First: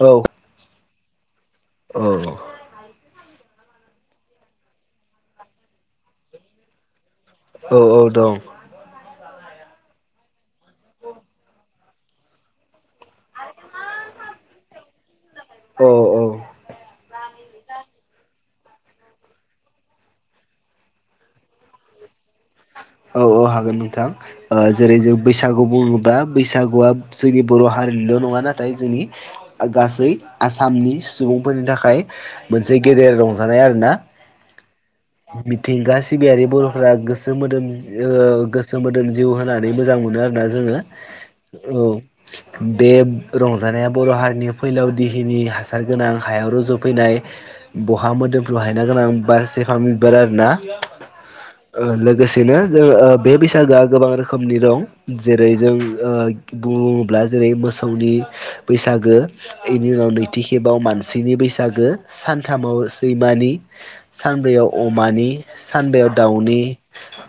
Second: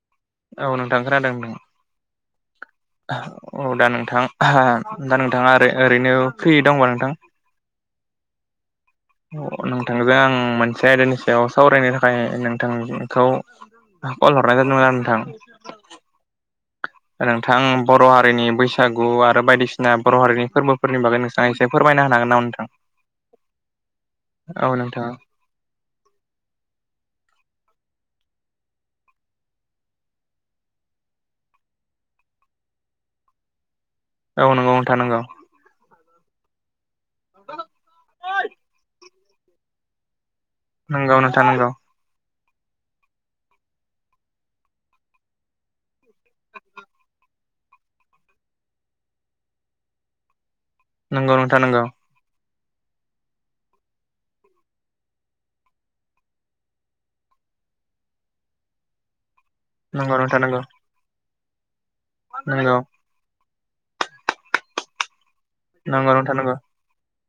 औ औ नोंथां खोनादों नोंथां औ। औ दा नोंथां दा नोंथाङा ओरै-ओरैनो फ्रियै दंबा नोंथां? औ औ दं। [unintelligible] नोंथांजों आं मोनसे आयदानि सायाव सावरायनो थाखाय नोंथांखौ कल हरनाय जादोंमोन आरो नोंथां। औ अ नोंथां बर' हारिनि बैसागु आरो बायदिसिना बर' हारिनि फोर्बोफोरनि बागै नों आ फोरमायनो होनो हागोन नामा नोंथां? औ औ होगोन नोंथां। जेरै जों बै सागु बुङोबा बैसागुआ जोंनि बर' हारिनिल' नङा नाथाय जोंनि ओ गासै आसामनि सुबुंफोरनि थाखाय मोनसे गेदेर रंजानाय आरोना। औ नोंगौ नोंथा नोंगौ। मिथिंगा सिबियारि बरफोरा गोसो मोदोम ओ गोसो मोदोन जिउ होनानै मोजां मोनो आरोना जोङो औ। बे रंजानाया बर' हारिनि फैलाव दिहिनि हासार गोनां हायाव रज'फैनाय। बहा मोदोमफ्रु हायना गोनां बारसे फामे बिबार आरोना। नंगौ नोंथां नंगौ ओ लोगोसेनो जों ओ बे बैसागोआ गोबां रोखोमनि दं। जेरै जों ओ बुङोब्ला जेरै मोसौनि बैसागो। बेनि उनाव नंगौ नैथि नोंथां नंगौ खेबाव मानसिनि बैसागो। नंगौ सानथामाव सैमानि, सानब्रैयाव अमानि, सानबायाव नोंथां नंगौ दाउनि,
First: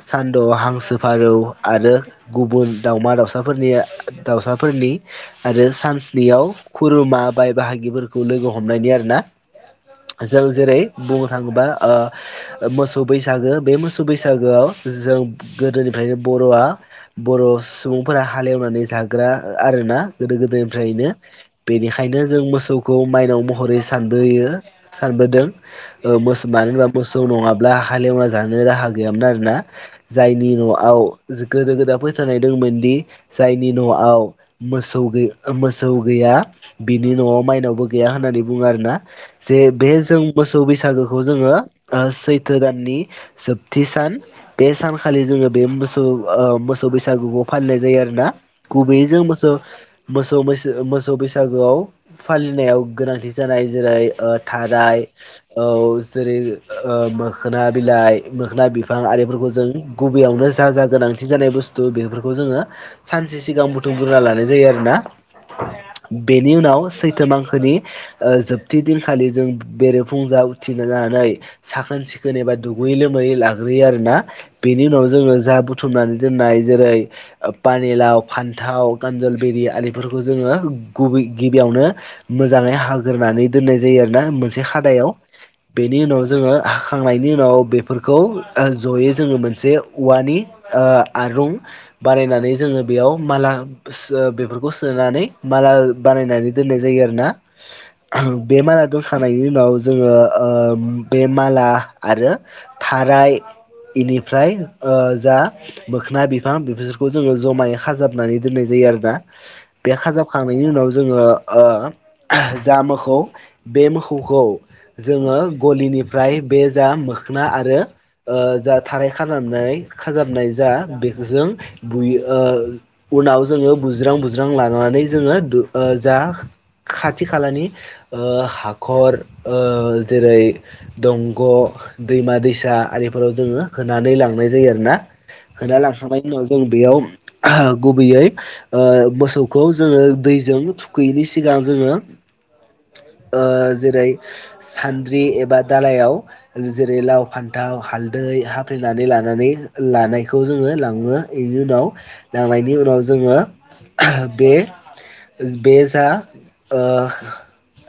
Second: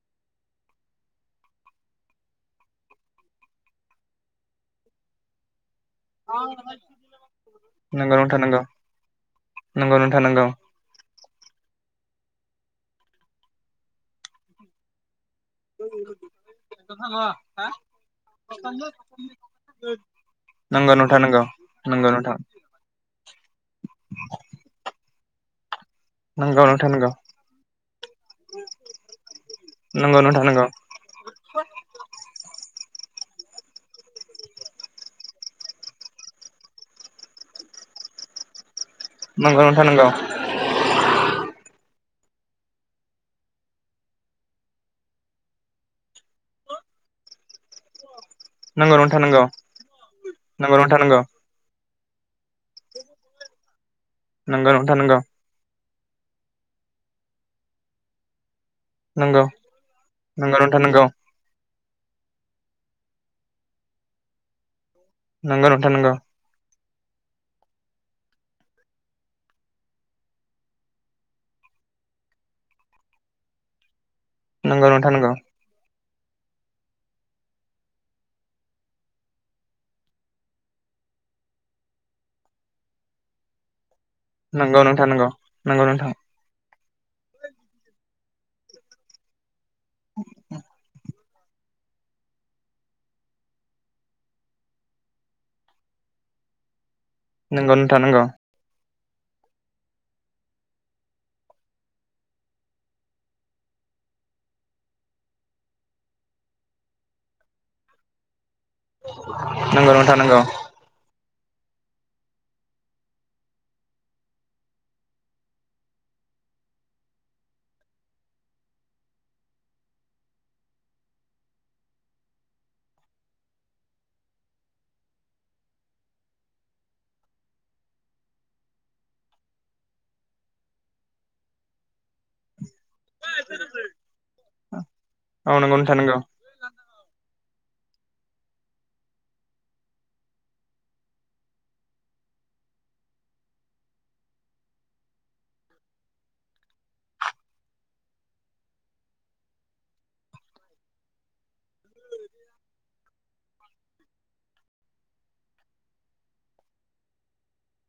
सान द'आ हांसो फारौ आरो गुबुन दाउमा दाउसाफोरनिया दाउसाफोरनि। आरो सानस्नि बेयाव खुरुमा बाय नंगौ बाहागिफोरखौ नोंथां लोगो नंगौ हमनायनि आरोना। नंगौ नंगौ जों जेरै बुंनो थाङोबा ओ मोसौ बैसागो बे मोसौ बैसागोआव जों गोदोनिफ्रायनो बर'आ बर' सुबुंफोरा हालेवनानै जाग्रा आरोना गोदो गोदायनिफ्रायनो। नोंथां नंगौ नंगौ नोंथां नंगौ बेनिखायनो नोंथां नंगौ जों मोसौखौ माइनाव महरै सानबोयो सानबोदों। ओ मोस नंगौ मानो होनबा नोंथां नंगौ नोंथां नंगौ नोंथां नंगौ मोसौ नङाब्ला हालेवना जानो राहा गैयामोन आरोना। नंगौ नोंथां जायनि नंगौ न' आव गोदो गोदाय फोथायनाय दोंमोन दि जायनि न'आव मोसौ गै मोसौ गैया बिनि न'आव माइनावबो गैया होननानै बुङो आरोना। जे नंगौ नोंथां बे नंगौ जों मोसौ बैसागोखौ जोङो ओ सैथो दाननि जोबथि सान बे सानखालि जोङो बे मोसौ ओ मोसौ बैसागुखौ फालिनाय जायो आरोना। नंगौ गुबैयै नोंथां जों नंगौ मोसौ मोसौ नंगौ मैसो नोंथां मोसौ नंगौ बै सागुआव फालिनायाव गोनांथि जानाय जेरै ओ थाराय औ जेरै ओ मोखोना बिलाइ मोखोना बिफां नंगौ आरिफोरखौ जों गुबैयावनो जा नोंथां जा नंगौ गोनांथि जानाय बुस्थु बेफोरखौ जोङो सानसे सिगां बुथुमग्रोना लानाय जायो आरोना। नोंगौ नोंथा नोंगौ। बेनि उनाव सैथो मांखोनि ओ जोबथि दिनखालि जों बेरेफुंजा उथिनानै साखोन सिखोन एबा दुगै लोमै लाग्रोयो आरोना बेनि उनाव नोंथां नंगौ जोङो जा बुथुमनानै दोननाय जेरै ओ पानिलाव, फान्थाव, गानजल बिरि आरिफोरखौ जोङो गुबै गिबियावनो मोजाङै हाग्रोनानै दोननाय जायो आरोना मोनसे नंगौ नोंथां खादायाव। नंगौ नंगौ नोंथां नंगौ बेनि उनाव जोङो खांनायनि उनाव बेफोरखौ जयै जोङो मोनसे औवानि ओ आरुं बानायनानै जोङो बेयाव माला बेफोरखौ सोनानै माला बानायनानै दोननाय जायो आरोना। नोंगौ नोंथा नोंगौ। बे माला दोनखांनायनि उनाव जोङो ओ बे माला आरो थाराय बेनिफ्राय ओ जा मोखना बिफां बेफोरखौ जोङो जमायै खाजाबनानै दोननाय जायो आरोना नंगौ बे नोंथां नंगौ खाजाबखांनायनि उनाव जोङो ओ जा मोखौ बे मोखौखौ जोङो गलिनिफ्राय बे जा मोखोना आरो ओ जा थाराय खानानै खाजाबनाय जा बेजों बुयो ओ उनाव जोङो बुज्रां बुज्रां लानानै जोङो द जा। खाथि खालानि हाखर जेरै दंग' दैमा दैसा आरिफोर फोराव जोङो होनानै लांनाय जायो आरोना होनानै नोंथां नंगौ लांखांनायनि उनाव उम बेयाव गुबैयै मोसौखौ जोङो दैजों थुखैयैनि सिगां जोङो ओ जेरै सान्द्रि एबा दालायाव जेरै लाव फान्थाव हालदै हा फैनानै लानानै लानायखौ जोङो लाङो बेनि उनाव लांनायनि उनाव जोङो बे बे जा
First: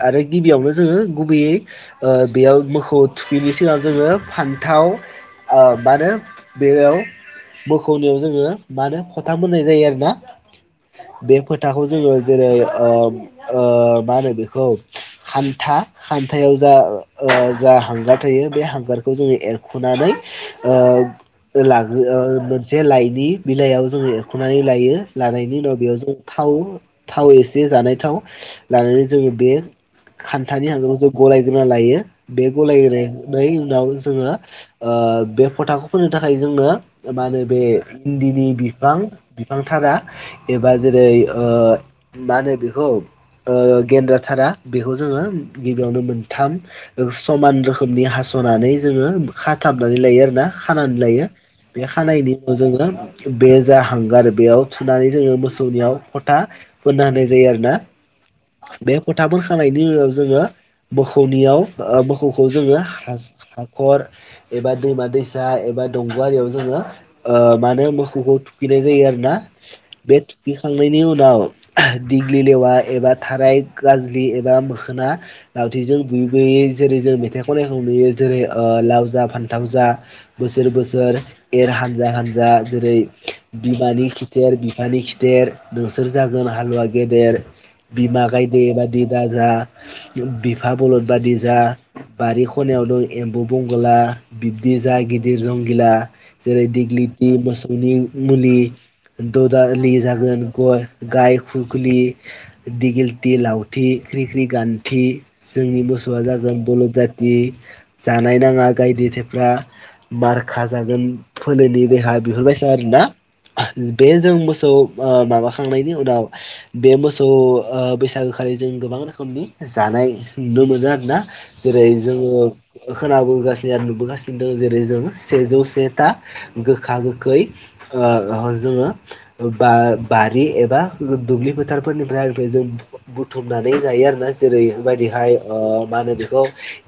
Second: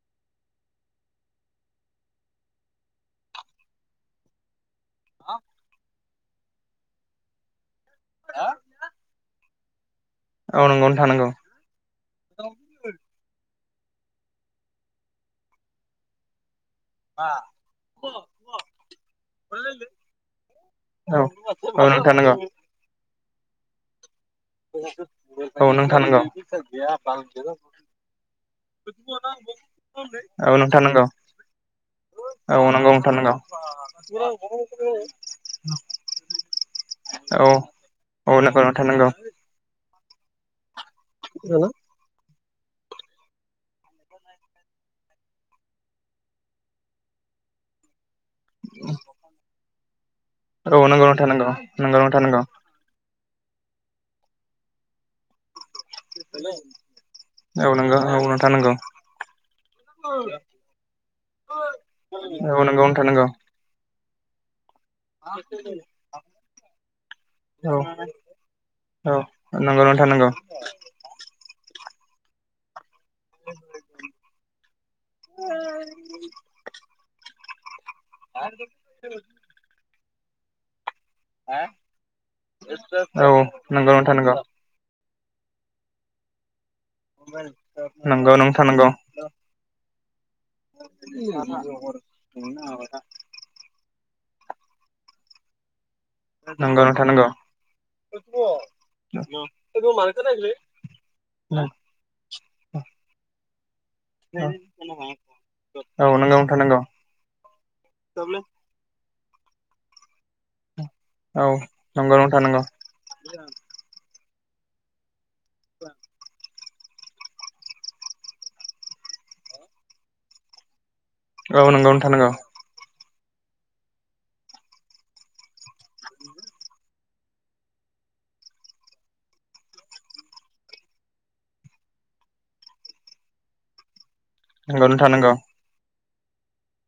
आरो गिबियावनो जोङो गुबैयै बेयाव मोसौ थुखैनि सिगां जोङो फान्थाव हा ओ मानो बेयाव मोखौनायाव जोङो मा होन फथाम मोननाय जायो आरोना बे फोथ थाखौ जोङो जेरै मा होनो बेखौ खान्था खान्थायाव जा जा हांगार थायो बे हांगारखौ जोङो एरख'नानै ओ नंगौ नोंथां लाङो नंगौ मोनसे लाइनि बिलाइयाव जोङो सुनानै लायो औ नंगौ नोंथां नंगौ औ नंगौ नोंथां नंगौ औ लानायनि उनाव बेयाव नोंथां जों नंगौ थाव थाव एसे जानाय थाव लानानै जोङो बे औ नोंथां नंगौ औ खान्थानि नोंथां होखौ नंगौ जों गलायग्रोना लायो बे औ नंगौ नोंथां नंगौ गलायग्रोनाय उनाव जोङो ओ बे फथाखौ फोननो थाखाय जोंनो मा औ होनो बे औ इन्दिनि नंगौ नोंथां बिफां नंगौ बिफांथारा एबा जेरै मा होनो बेखौ गेन्द्रा थारा बेखौ जोङो गिबियावनो मोनथाम समान रोखोमनि हास'नानै जोङो खाथाबनानै लायो आरो ना औ खानानै नंगौ लायो नोंथां नंगौ बे नंगौ नोंथां खानायनि नंगौ जोङो बे जा हांगार बेयाव थुनानै जोङो मोसौनियाव फथा फोनना होनाय जायो औ आरोना नंगौ औ नंगौ बे फोथा फोनखांनायनि उनाव जोङो मोखौनियाव मोखौखौ औ जोङो नंगौ नोंथां नंगौ हाखर एबा दैमा दैसा एबा दंग'आरियाव जोङो ओ औ मानो मोखौखौ थुखैनाय जायो आरो ना नंगौ नोंथां नांगौ थांनायनि उनाव दिग्लि लेवा एबा थाराइ गाज्रि एबा मोखोना लावथिजों बुयै बुयै जेरै जों मेथाइ खननायखौ नुयो जेरै लाव जा फान्थाव जा बोसोर बोसोर एर हानजा हानजा जेरै औ नंगौ बिमानि नोंथां नंगौ खिथेर बिफानि खिथेर नोंसोर जागोन हालुवा गेदेर बिमा नंगौ गायद नोंथां नंगौ बादि दाजा बिफा बलद बादि जा बारि खनायाव दं एम्बु बंगला बिब्दि जा गिदिर जंगिला जेरै नंगौ नोंथां नंगौ दिग्लिथि मोसौनि मुलि ददालि जागोन गय गाय औ खुखलि दिगिलिति लावथि ख्रिख्रि गान्थि। जोंनि मोसौआ नंगौ नोंथां जागोन नंगौ बर' जाथि जानाय ना [unintelligible] गायदे थेफ्रा मारखा जागोन औ फोलनि नंगौ देहा नोंथां नंगौ बिफोरबाया आरोना? बे जों मोसौ ओ माबाखांनायनि उनाव बे मोस सौ ओ बैसागोखालि जों गोबां रोखोमनि जानाय नुनो मोनो आरो ना? औ जेरै जोङो नंगौ खोनाबगासिनो आरो नुबोगासिनो दों जेरै जों सेजौ सेथा गोखा गोखै ओ ह जोङो बा-बारि एबा दुब्लि फोथार फोरनिफ्राय ओमफाय जों बु-बुथुमनानै जायो आरोना नोंथां जेरैबायदिहाय नंगौ ओ मा होनो बेखौ?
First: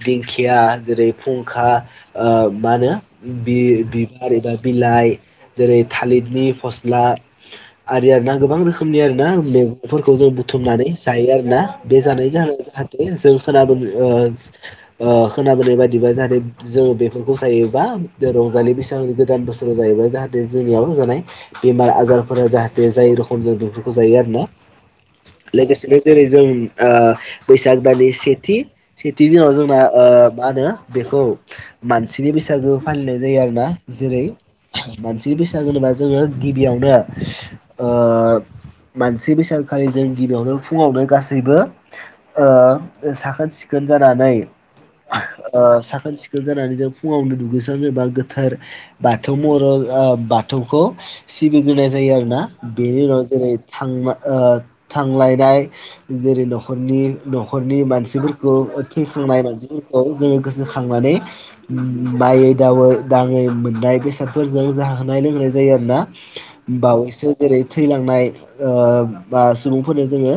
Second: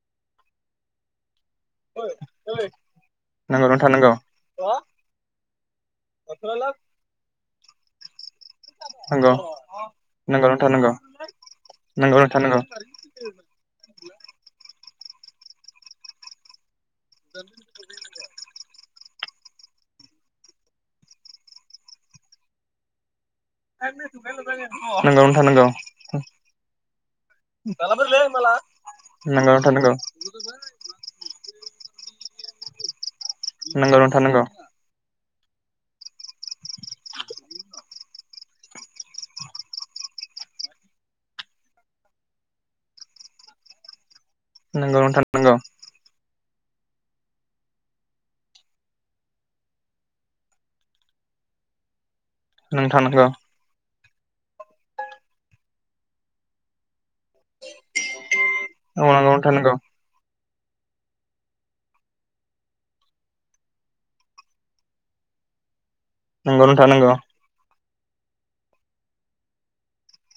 दिंखिया जेरै फुंखा ओ मा होनो बि नंगौ नोंथां नंगौ बिफारि एबा बिलाइ। जेरै थालिदनि फस्ला आरि आरोना गोबां रोखोमनि आरो ना नंगौ मेग फोरखौ जों नोंथां बुथुमनानै नंगौ जायो आरोना बे नंगौ नंगौ जानाय नोंथां जाहोन नंगौ जा [unintelligible] जों खोना बोनो ओ ओ खोनाबोनाय बायदिबा जाहाथे जों बेफ मुंख'खायोबा ओ रंजालि बैसागोनि गोदान बोसोराव जायोबा जाहाथे जोंनियाव जानाय बेमार आजारफोरा जाहाथे जायै रखम जों बेफोरखौ जायो आरो ना? नोंगौ नो लोगोसेनो जेरै जों ओ बैसाग दानि सेथि सेथि दिनाव जोंना ओ मा होनो बेखौ मानसिनि बैसागो फालिनाय जायो आरो ना नंगौ नोंथां जेरै नंगौ मानसिनि बैसागो होनोबा जोङो गिबियावनो ओ मानसि बैसाग खालि जों गिबियावनो फुङावनो गासैबो ओ साखोन सिखोन जानानै नंगौ नोंथां नंगौ नोंथां नंगौ ओ साखोन सिखोन जानानै जों फुङावनो दुगैस्रां जेनबा गोथार बाथौ महराव ओ बाथौखौ सिबिग्रोनाय जायो आरोना? बेनि नोंथां उनाव नंगौ जेरै थां मा ओ थांलायनाय जेरै न'खरनि न'खरनि मानसिफोरखौ उद औ नंगौ थैखांनाय नोंथां नंगौ मानसिफोरखौ जोङो गोसोखांनानै मायै दावै दाङै मोननाय बेसादफोरजों जाहोनाय लोंहोनाय जायो आरोना? नंगौ नोंथां नंगौ बावैसो जेरै थैलांनाय ओ बा सुबुंफोरनो जोङो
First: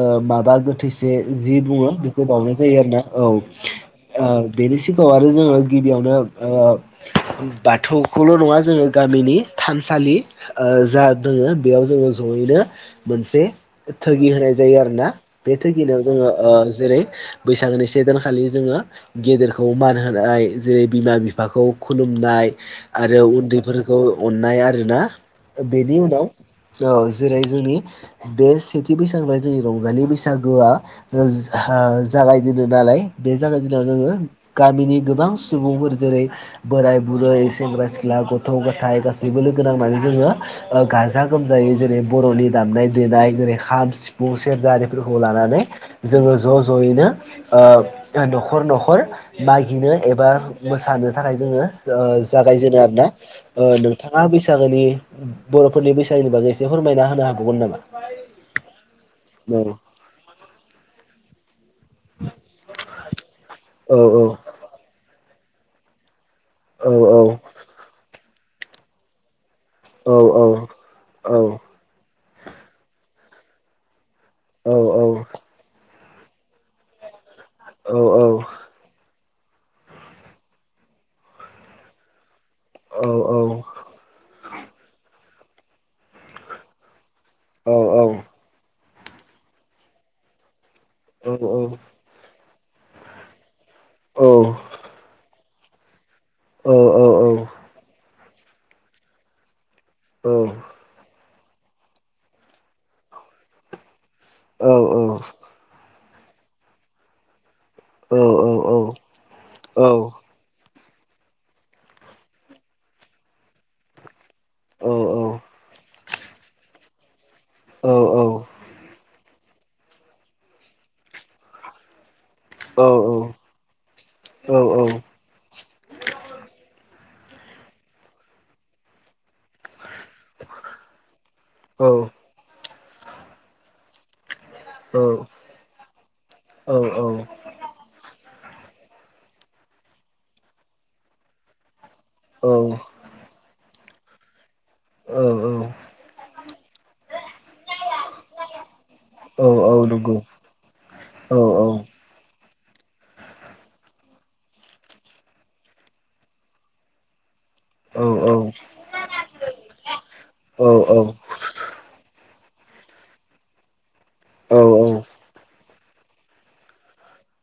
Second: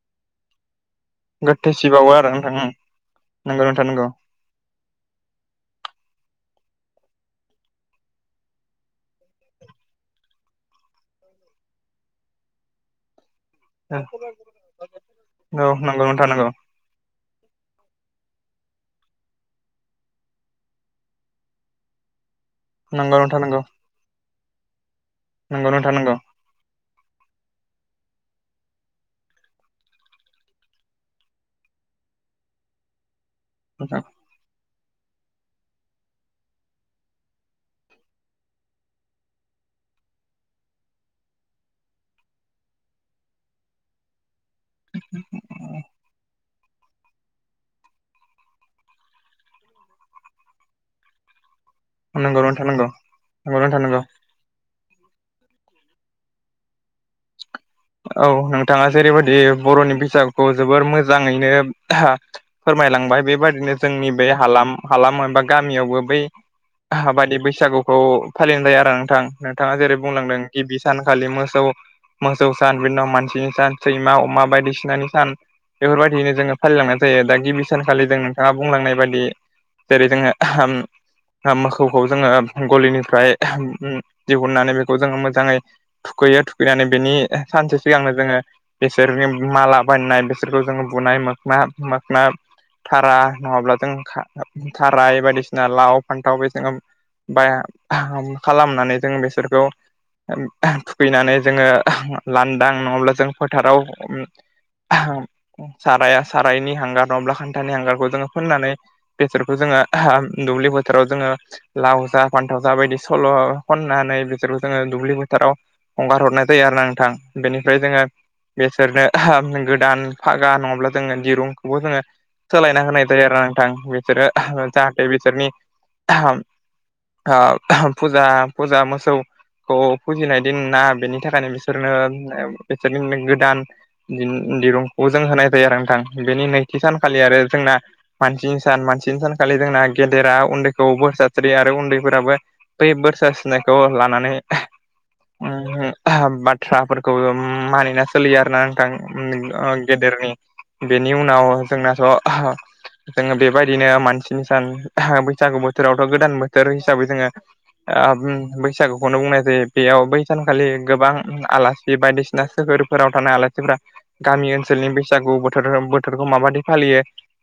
ओ माबा गोथैस जे जि बुङो गोथैसिबावो बेखौ आरो नोंथां बावनाय जायो आरोना औ नंगौ नोंथां नंगौ ओ बेनि सिगाङाव आरो जोङो गिबियावनो ओ बाथौखौल' नङा जोङो गामिनि थानसालि ओ जा दोङो बेयाव जोङो जयैनो मोनसे औ थोगि होनाय जायो आरोना बे थोगि होनाव नंगौ जोङो नोंथां नंगौ ओ जेरै बैसागोनि से दानखालि जोङो गेदेरखौ मान होनाय जेरै बिमा बिफाखौ खुलुमनाय। नंगौ आरो नोंथां नंगौ उन्दैफोरखौ अननाय आरोना ओ नंगौ नोंथां बेनि नंगौ उनाव औ जेरै जोंनि बे सेथि बैसागोबा जोंनि रंजालि बैसागोआ ओज हा जागायजेनो नालाय बे जागाय नोंथां जेननायाव जोङो गामिनि गोबां सुबुंफोर जेरै बोराय बुरै सेंग्रा सिख्ला गथ' गथाय गासैबो लोगो नांनानै जोङो ओ गाजा गोमजायै जेरै बर'नि दामनाय देनाय जेरै खाम सिफुं सेरजा आरिफोरखौ लानानै जोङो ज' ज'यैनो ओ न'खर न'खर मागिनो एबा मोसानो थाखाय जोङो ओ नंगौ नोंथां जागायजेनो नंगौ आरोना नंगौ ओ नोंथां नंगौ नोंथाङा बैसागोनि बर'फोरनि बैसागुनि बागै एसे फोरमायना होनो हाबावगोन नामा? औ नोंथाङा जेरैबायदि औ बर'नि बिजाबखौ जोबोर मोजाङैनो फोरमायलांबाय बेबादिनो औ जोंनि बे हालाम हालाम एबा गामियावबो बै औ बायदि बैसागुखौ फालिनाय जायो आरो नोंथां नोंथाङा जेरै बुंलांदों गिबि औ सानखालि मोसौ सौ सान बिनि उनाव मानसिनि सान सैमा अमा औ बायदिसिनानि औ सान बेफोरबायदिनो जोङो फालिलांनाय जायो दा गिबि औ सानखालिजों नोंथाङा बुंलांनाय बादि जेरै जोङो मोखौखौ जोङो गलिनिफ्राय औ औ औ दिहुननानै बेखौ जोङो मोजाङै थुखैयो थुखैनानै बेनि औ सानसे सिगांनो जोङो बिसोरनि माला बायनाय बिसोरखौ जोङो बुनाय मोखना ना थारा नङाब्ला जों था थाराय बायदिसिना लाव फान्थाव बे ओम बाया खालामनानै जों बेसोरखौ [unintelligible] फैनानै जोङो लांदां नङाब्ला जों फोथाराव उम [unintelligible] साराया सारायनि हांगार नङाब्ला खान्थानि हांगार खौ जोङो फोननानै बेसोरखौ जोङो दुब्लि बोथोराव जोङो लाव जा फान्थाव जा बायदि सल' खननानै बिसोरखौ जोङो दुब्लि बोथोराव हगार हरनाय जायो आरोना नोंथां। बेनिफ्राय जोङो बेसोरनो गोदान फागा नङाब्ला जोङो दिरुंखौबो जोङो सोलायना होनाय जायो आरो नोंथां। बिसोरो जाहाथे बिसोरनि [unintelligible] ओ [unintelligible] फुजा फुजा मोसौ- खौ फुजिनाय दिनना बेनि थाखायनो बिसोरनो इसोरनि गोदान दिन दिरुंखौ जों होनाय जायो आरो नोंथां। बेनि नैथि औ औ सानखालि औ आरो जोंना मानसिनि सान मानसिनि सानखालि जोंना गेदेरा उन्दैखौ बोर सास्रियो आरो उन्दै फोराबो औ बै बोर सारस्रिनायखौ लानानै औ उमहो [unintelligible] बाथ्राफोर खौ मानिना सोलियो आरोना नोंथां। उम औ ओ औ नंगौ गेदेरनि बेनि औ उनाव औ जोंना थ' [unintelligible] जोङो बेबायदिनो मानसिनि सान [unintelligible] बैसागु बोथोरावथ' गोदान बोथोर हिसाबै जोङो औ आ उम बैसागुखौनो बुंनाय जायो। बेयाव बै औ सानखालि गोबां आला सि बायदिसिना सोहोरफोराव थानाय आलासिफोरा औ गामि ओनसोलनि बैसागु बो- गो बोथोरखौ माबायदि फालियो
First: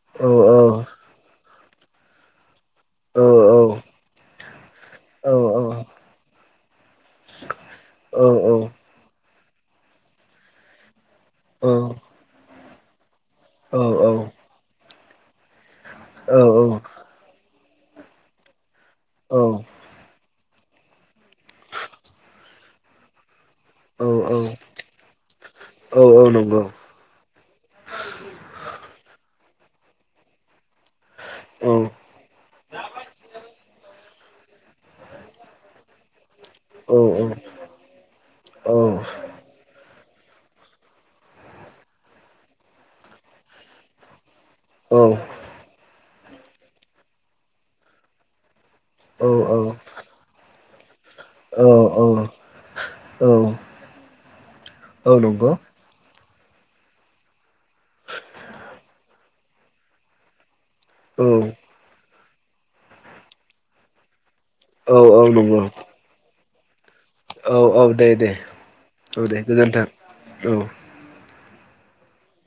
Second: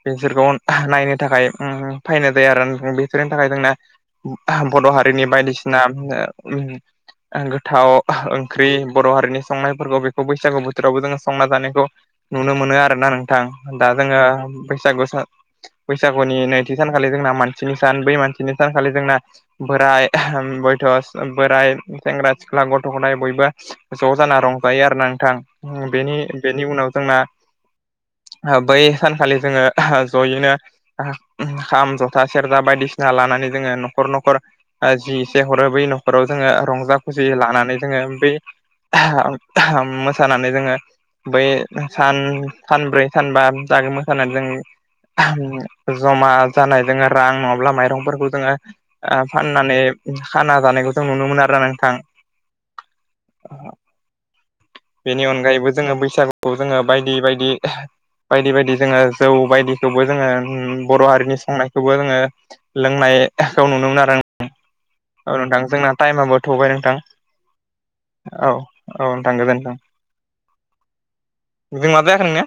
बिसोरखौ [unintelligible] नायनो थाखाय उम फैनाय जायो आरो बेफोरोरनि थाखाय जोंना [unintelligible] बर' हारिनि बायदिसिना उम ओ गोथाव ओंख्रि बर' हारिनि संनायफोरखौ बेखौ बैसागु बो- थोरावबो जोङो संना जानायखौ नुनो मोनो आरोना नोंथां। दा जोङो बैसागु सा- बैसागुनि नैथि सानखालि जोंना मानसिनि सान बै मानसिनि सानखालि जोंना बोराय [unintelligible] बयथ'स बोराइ सेंग्रा सिख्ला गथ' गथाय बयबो औ ज' जाना रंजायो आरो नोंथांनि उ बेनि औ नंगौ औ नंगौ औ बेनि नंगौ उनाव जोंना ओ बै सानखालि जोङो जयैनो खाम ज था सेरजा बायदिसिना लानानै जोङो न'खर न'खर ओ जि एसे हरो बै नखराव जोङो रंजा खुसि लानानै जोङो बै [unintelligible] मोसानानै जोङो बै सान सानब्रै सानबा जागोन मोसानानै जों औ उ जमा जानाय जोङो रां नङाब्ला माइरंफोरखौ जोङो आ फाननानै खाना जानायखौ थो नुनो मोनो आरोना नोंथां। बेनि अनगायैबो जोङो बैसागु खौ जोङो बायदि बायदि बायदि बायदि जोङो जौ बायदिखौबो जोङो उम बर' हारिनि संनायखौबो जोङो लोंनायखौ नुनो मोनो आरो नों- औ नोंथां जोंना टाइमाबो थबाय नोंथां औ औ दे दे औ औ नोंथां दे गोजोनथों गोजोन्थों औ जों माजाखो नोंनिया